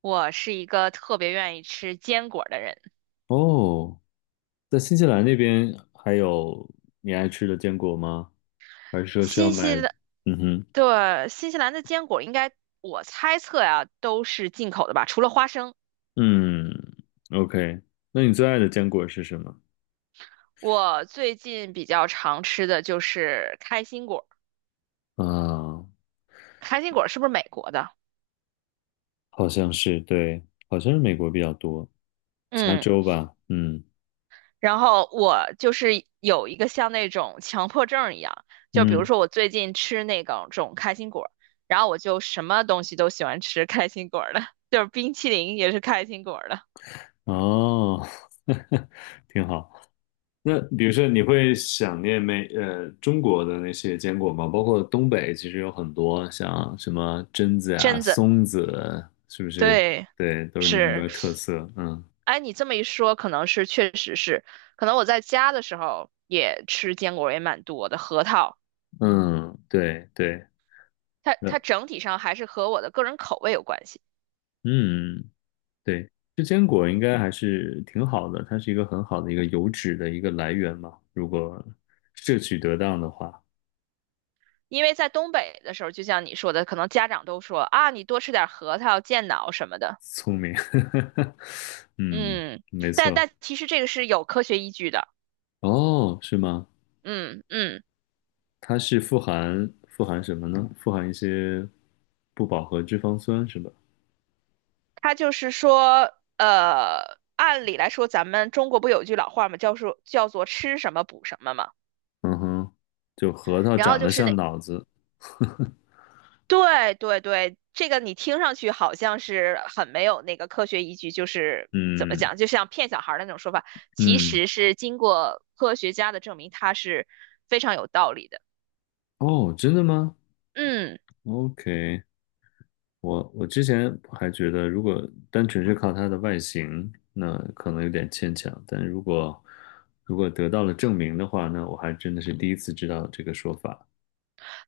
我是一个特别愿意吃坚果的人。哦，在新西兰那边还有你爱吃的坚果吗？还是说需要新西买？兰，嗯哼，对，新西兰的坚果应该，我猜测呀，都是进口的吧，除了花生。嗯，OK。那你最爱的坚果是什么？我最近比较常吃的就是开心果，啊，开心果是不是美国的？好像是，对，好像是美国比较多，加嗯，州吧，嗯然后我就是有一个像那种强迫症一样，就比如嗯，说我最近吃那个种开心果，然后我就什么东西都喜欢吃开心果的，就是冰淇淋也是开心果的，哦，挺好。那比如说，你会想念美中国的那些坚果吗？包括东北，其实有很多像什么榛子啊、榛子，松子，是不是？对。对，都是你们那是，边特色。嗯哎，你这么一说，可能是确实是，可能我在家的时候也吃坚果也蛮多的，核桃，嗯，对对，它那它整体上还是和我的个人口味有关系。嗯对，这坚果应该还是挺好的，它是一个很好的一个油脂的一个来源嘛，如果摄取得当的话，因为在东北的时候，就像你说的，可能家长都说啊，你多吃点核桃健脑什么的，聪明。嗯，嗯，没但错。但其实这个是有科学依据的，哦，是吗？嗯嗯，它是富含什么呢？富含一些不饱和脂肪酸是吧？它就是说，按理来说，咱们中国不有一句老话嘛，叫说叫做吃什么补什么嘛。嗯哼，就核桃然后长就得是像那脑子。对对对，这个你听上去好像是很没有那个科学依据，就是怎么嗯讲，就像骗小孩儿的那种说法，其嗯，实是经过科学家的证明，它是非常有道理的。哦，真的吗嗯，？OK，我之前还觉得，如果单纯是靠它的外形，那可能有点牵强。但如果如果得到了证明的话，那我还真的是第一次知道这个说法。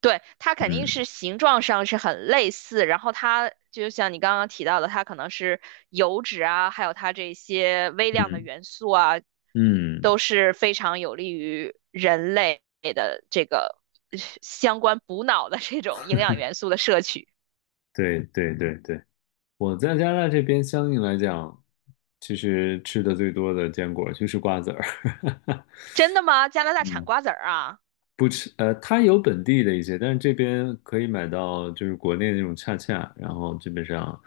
对，它肯定嗯是形状上是很类似，然后它就像你刚刚提到的，它可能是油脂啊，还有它这些微量的嗯元素啊，嗯，都是非常有利于人类的这个相关补脑的这种营养元素的摄取。对对对对，我在加拿大这边相应来讲，其实吃的最多的坚果就是瓜子儿。真的吗？加拿 大产嗯瓜子儿啊？不吃，它有本地的一些，但是这边可以买到就是国内那种恰恰，然后基本上，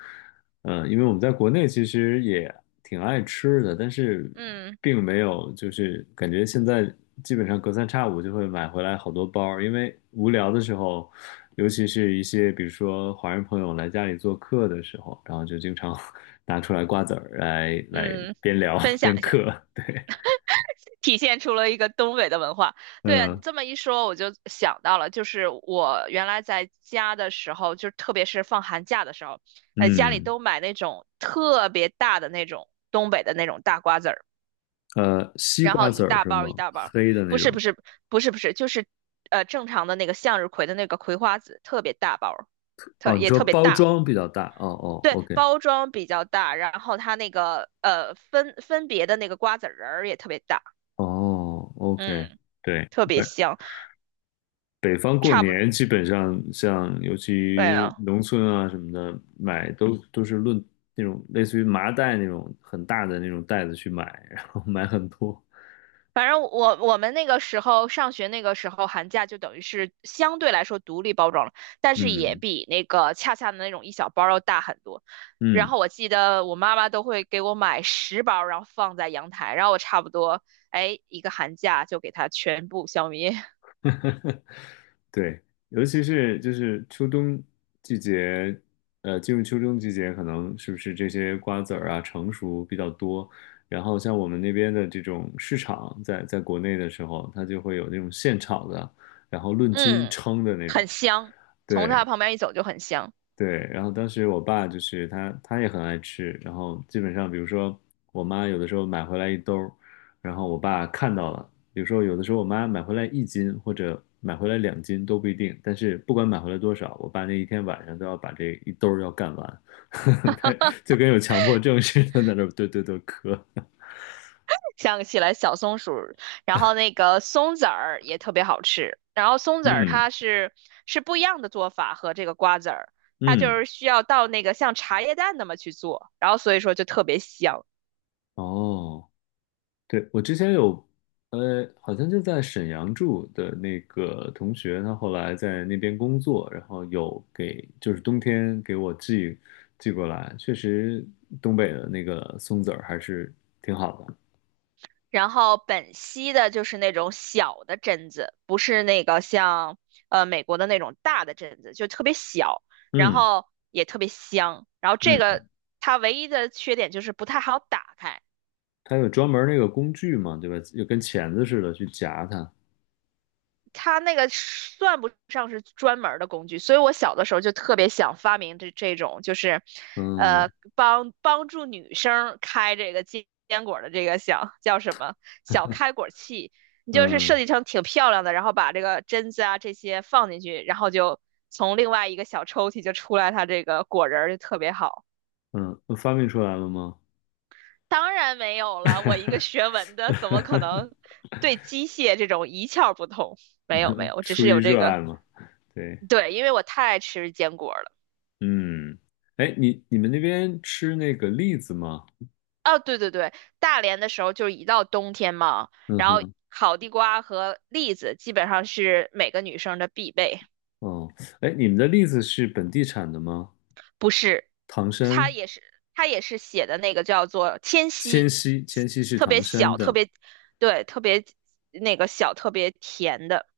因为我们在国内其实也挺爱吃的，但是嗯并没有就是感觉现在基本上隔三差五就会买回来好多包儿，因为无聊的时候，尤其是一些比如说华人朋友来家里做客的时候，然后就经常 拿出来瓜子儿来嗯，边聊分享边一嗑，下，对，体现出了一个东北的文化。对啊，你嗯这么一说，我就想到了，就是我原来在家的时候，就特别是放寒假的时候，家里嗯。都买那种特别大的那种东北的那种大瓜子儿，呃，西然瓜后一籽儿大是包一吗？大包，黑的那不是种。不是不是不是，就是正常的那个向日葵的那个葵花籽，特别大包儿，哦，你说特别包大。装比较大。哦哦对，，OK，包装比较大，然后它那个分别的那个瓜子仁儿也特别大，哦，OK，嗯，对。特别香，北方过差不年基本上像，尤对其了。农村啊什么的，买都是论那种类似于麻袋那种很大的那种袋子去买，然后买很多。反正我们那个时候上学那个时候寒假就等于是相对来说独立包装了，但是也嗯比那个恰恰的那种一小包要大很多。然嗯，后我记得我妈妈都会给我买十包，然后放在阳台，然后我差不多哎一个寒假就给它全部消灭，对，尤其是就是秋冬季节，进入秋冬季节，可能是不是这些瓜子儿啊成熟比较多，然后像我们那边的这种市场在，在国内的时候，它就会有那种现炒的，然后 论斤嗯，称的那种，很香，从它对，旁边一走就很香。对，然后当时我爸就是他也很爱吃，然后基本上比如说我妈有的时候买回来一兜儿，然后我爸看到了，比如说有的时候我妈买回来一斤或者买回来两斤都不一定，但是不管买回来多少，我爸那一天晚上都要把这一兜儿要干完，他就跟有强迫症似的在那儿对对对磕，想起来小松鼠，然后那个松子儿也特别好吃。然后松子儿嗯它是不一样的做法和这个瓜子儿，它就嗯，是需要到那个像茶叶蛋那么去做，然后所以说就特别香。哦。对，我之前有，好像就在沈阳住的那个同学，他后来在那边工作，然后有给，就是冬天给我寄过来，确实东北的那个松子儿还是挺好的。然后本溪的就是那种小的榛子，不是那个像美国的那种大的榛子，就特别小，然嗯后也特别香。然后这嗯，个它唯一的缺点就是不太好打开。它有专门儿那个工具嘛，对吧？就跟钳子似的去夹它。它那个算不上是专门儿的工具，所以我小的时候就特别想发明这种，就是，呃，嗯帮助女生开这个坚果的这个小叫什么小开果器，你就是设嗯计成挺漂亮的，然后把这个榛子啊这些放进去，然后就从另外一个小抽屉就出来它这个果仁儿就特别好。嗯，发明出来了吗？当然没有了，我一个学文的怎么可能 对机械这种一窍不通？没有没有，我只出是于有这热个。爱嘛，对。对，因为我太爱吃坚果了。嗯，哎，你们那边吃那个栗子吗？哦，对对对，大连的时候就是一到冬天嘛，嗯然后哼，烤地瓜和栗子基本上是每个女生的必备。哦，哎，你们的栗子是本地产的吗？不是，唐它山，也是它也是写的那个叫做天迁溪，西，迁西是特唐别山小，特的。别对，特别那个小，特别甜的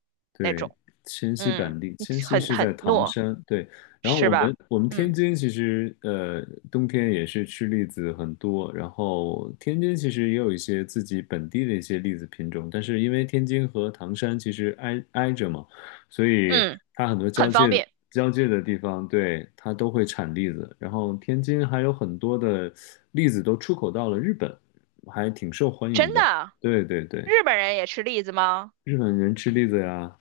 那对，种，迁西嗯，板栗，迁西很是在很唐糯，山，对。然后是我们吧？我们天嗯津其实冬天也是吃栗子很多，然后天津其实也有一些自己本地的一些栗子品种，但是因为天津和唐山其实挨挨着嘛，所以嗯，它很多交很方界便，交界的地方，对，它都会产栗子。然后天津还有很多的栗子都出口到了日本，还挺受欢迎真的。的。对对对。日本人也吃栗子吗？日本人吃栗子呀，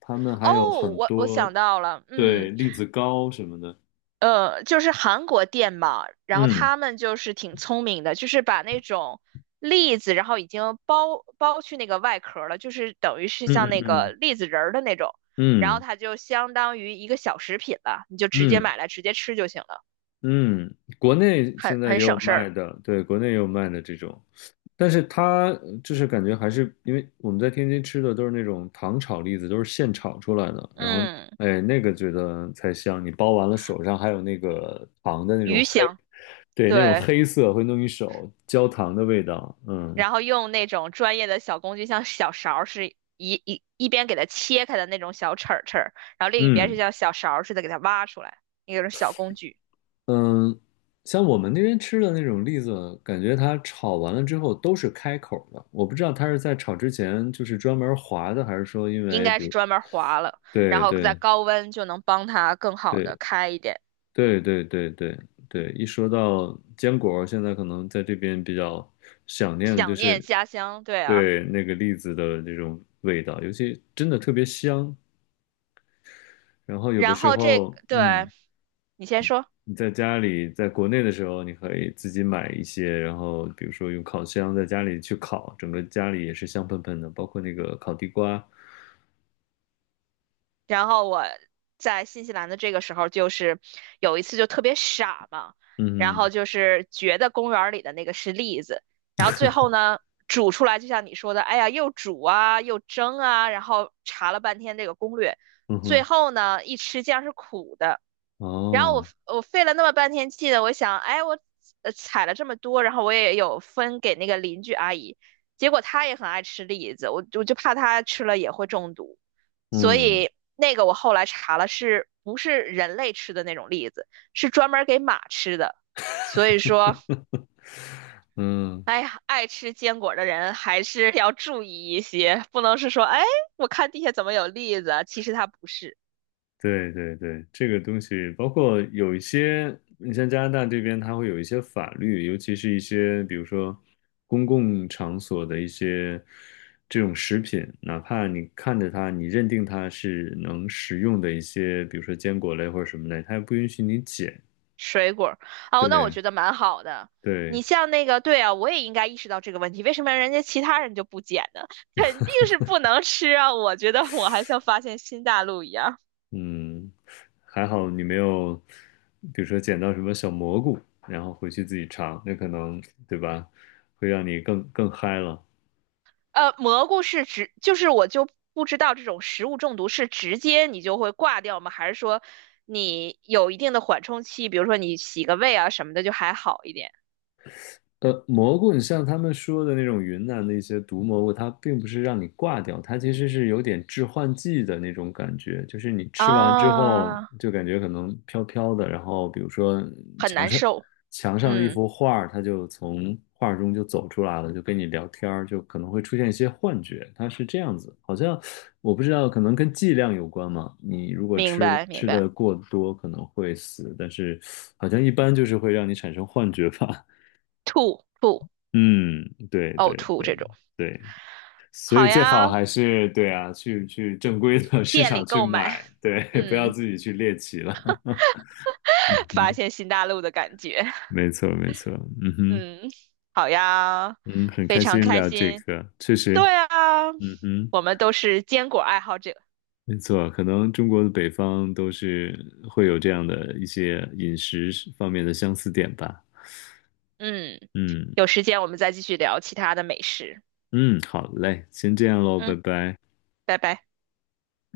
他们还有哦，很我我多，想到了，对，嗯，栗子糕什么的。就是韩国店嘛，然后嗯他们就是挺聪明的，就是把那种栗子，然后已经剥去那个外壳了，就是等于是像嗯那个嗯栗子仁儿的那种，然后嗯它就相当于一个小食品了，你就嗯直接嗯买来直接吃就行了，嗯，国内很现在也很有省事儿。卖的，对，国内也有卖的这种，但是它就是感觉还是因为我们在天津吃的都是那种糖炒栗子，都是现炒出来的，然后嗯，哎，那个觉得才香，你包完了手上还有那个糖的那种鱼黑，香，对，那种对，黑色会弄一手焦糖的味道，嗯。然后用那种专业的小工具，像小勺儿是一边给它切开的那种小齿儿，然后另一边是嗯像小勺儿似的给它挖出来，那种小工具，嗯，像我们那边吃的那种栗子，感觉它炒完了之后都是开口的。我不知道它是在炒之前就是专门划的，还是说因应为该比是如，专门划了，然对后在对高温就能帮它更好对的开一点，对对对对对，一说到坚果，现在可能在这边比较想念的就想念是家乡，对啊，对那个栗子的这种味道，尤其真的特别香。然后有的然时后这候，对，嗯。你先说。你在家里，在国内的时候，你可以自己买一些，然后比如说用烤箱在家里去烤，整个家里也是香喷喷的，包括那个烤地瓜。然后我在新西兰的这个时候，就是有一次就特别傻嘛，然后嗯就是觉得公园儿里的那个是栗子，然后最后呢煮出来，就像你说的，哎呀，又煮啊，又蒸啊，然后查了半天这个攻略，哼嗯最哼，后呢一吃竟然是苦的，然后我哦，我费了那么半天气的，我想，哎，我采了这么多，然后我也有分给那个邻居阿姨，结果她也很爱吃栗子，我就怕她吃了也会中毒，所嗯以那个我后来查了，是不是人类吃的那种栗子，是专门给马吃的，所以说，嗯，哎呀，爱吃坚果的人还是要注意一些，不能是说，哎，我看地下怎么有栗子啊其实它不是。对对对，这个东西包括有一些，你像加拿大这边，它会有一些法律，尤其是一些比如说公共场所的一些这种食品，哪怕你看着它，你认定它是能食用的一些，比如说坚果类或者什么类，它也不允许你捡。水果儿哦，那我对觉得蛮好的。对，你像那个，对啊，我也应该意识到这个问题，为什么人家其他人就不捡呢？肯定是不能吃啊！我觉得我还像发现新大陆一样。嗯，还好你没有，比如说捡到什么小蘑菇，然后回去自己尝，那可能，对吧，会让你更嗨了。蘑菇是直，就是我不知道这种食物中毒是直接你就会挂掉吗？还是说你有一定的缓冲期，比如说你洗个胃啊什么的就还好一点呃，蘑菇，你像他们说的那种云南的一些毒蘑菇，它并不是让你挂掉，它其实是有点致幻剂的那种感觉，就是你吃完之后啊？就感觉可能飘飘的，然后比如说很墙难上受，墙上的一嗯，幅画儿，它就从画儿中就走出来了，就跟你聊天儿，就可能会出现一些幻觉，它是这样子，好像我不知道，可能跟剂量有关嘛，你如果明吃了白明吃白，的过多可能会死，但是好像一般就是会让你产生幻觉吧。吐吐嗯，对呕对吐对这种。对，所好以最好呀，还是对啊，去正规的 市店里场去购买，买，对，不要嗯，自己去猎奇了。嗯 发哼，现新大陆的感觉，没错没错，嗯哼，嗯，好呀，嗯，很非开常心开聊这心。个，确实，对啊，嗯哼，我们都是坚果爱好者，没错，可能中国的北方都是会有这样的一些饮食方面的相似点吧。嗯，嗯有时间我们再继续聊其他的美食，嗯，好嘞，先这样喽，拜嗯，拜。拜拜。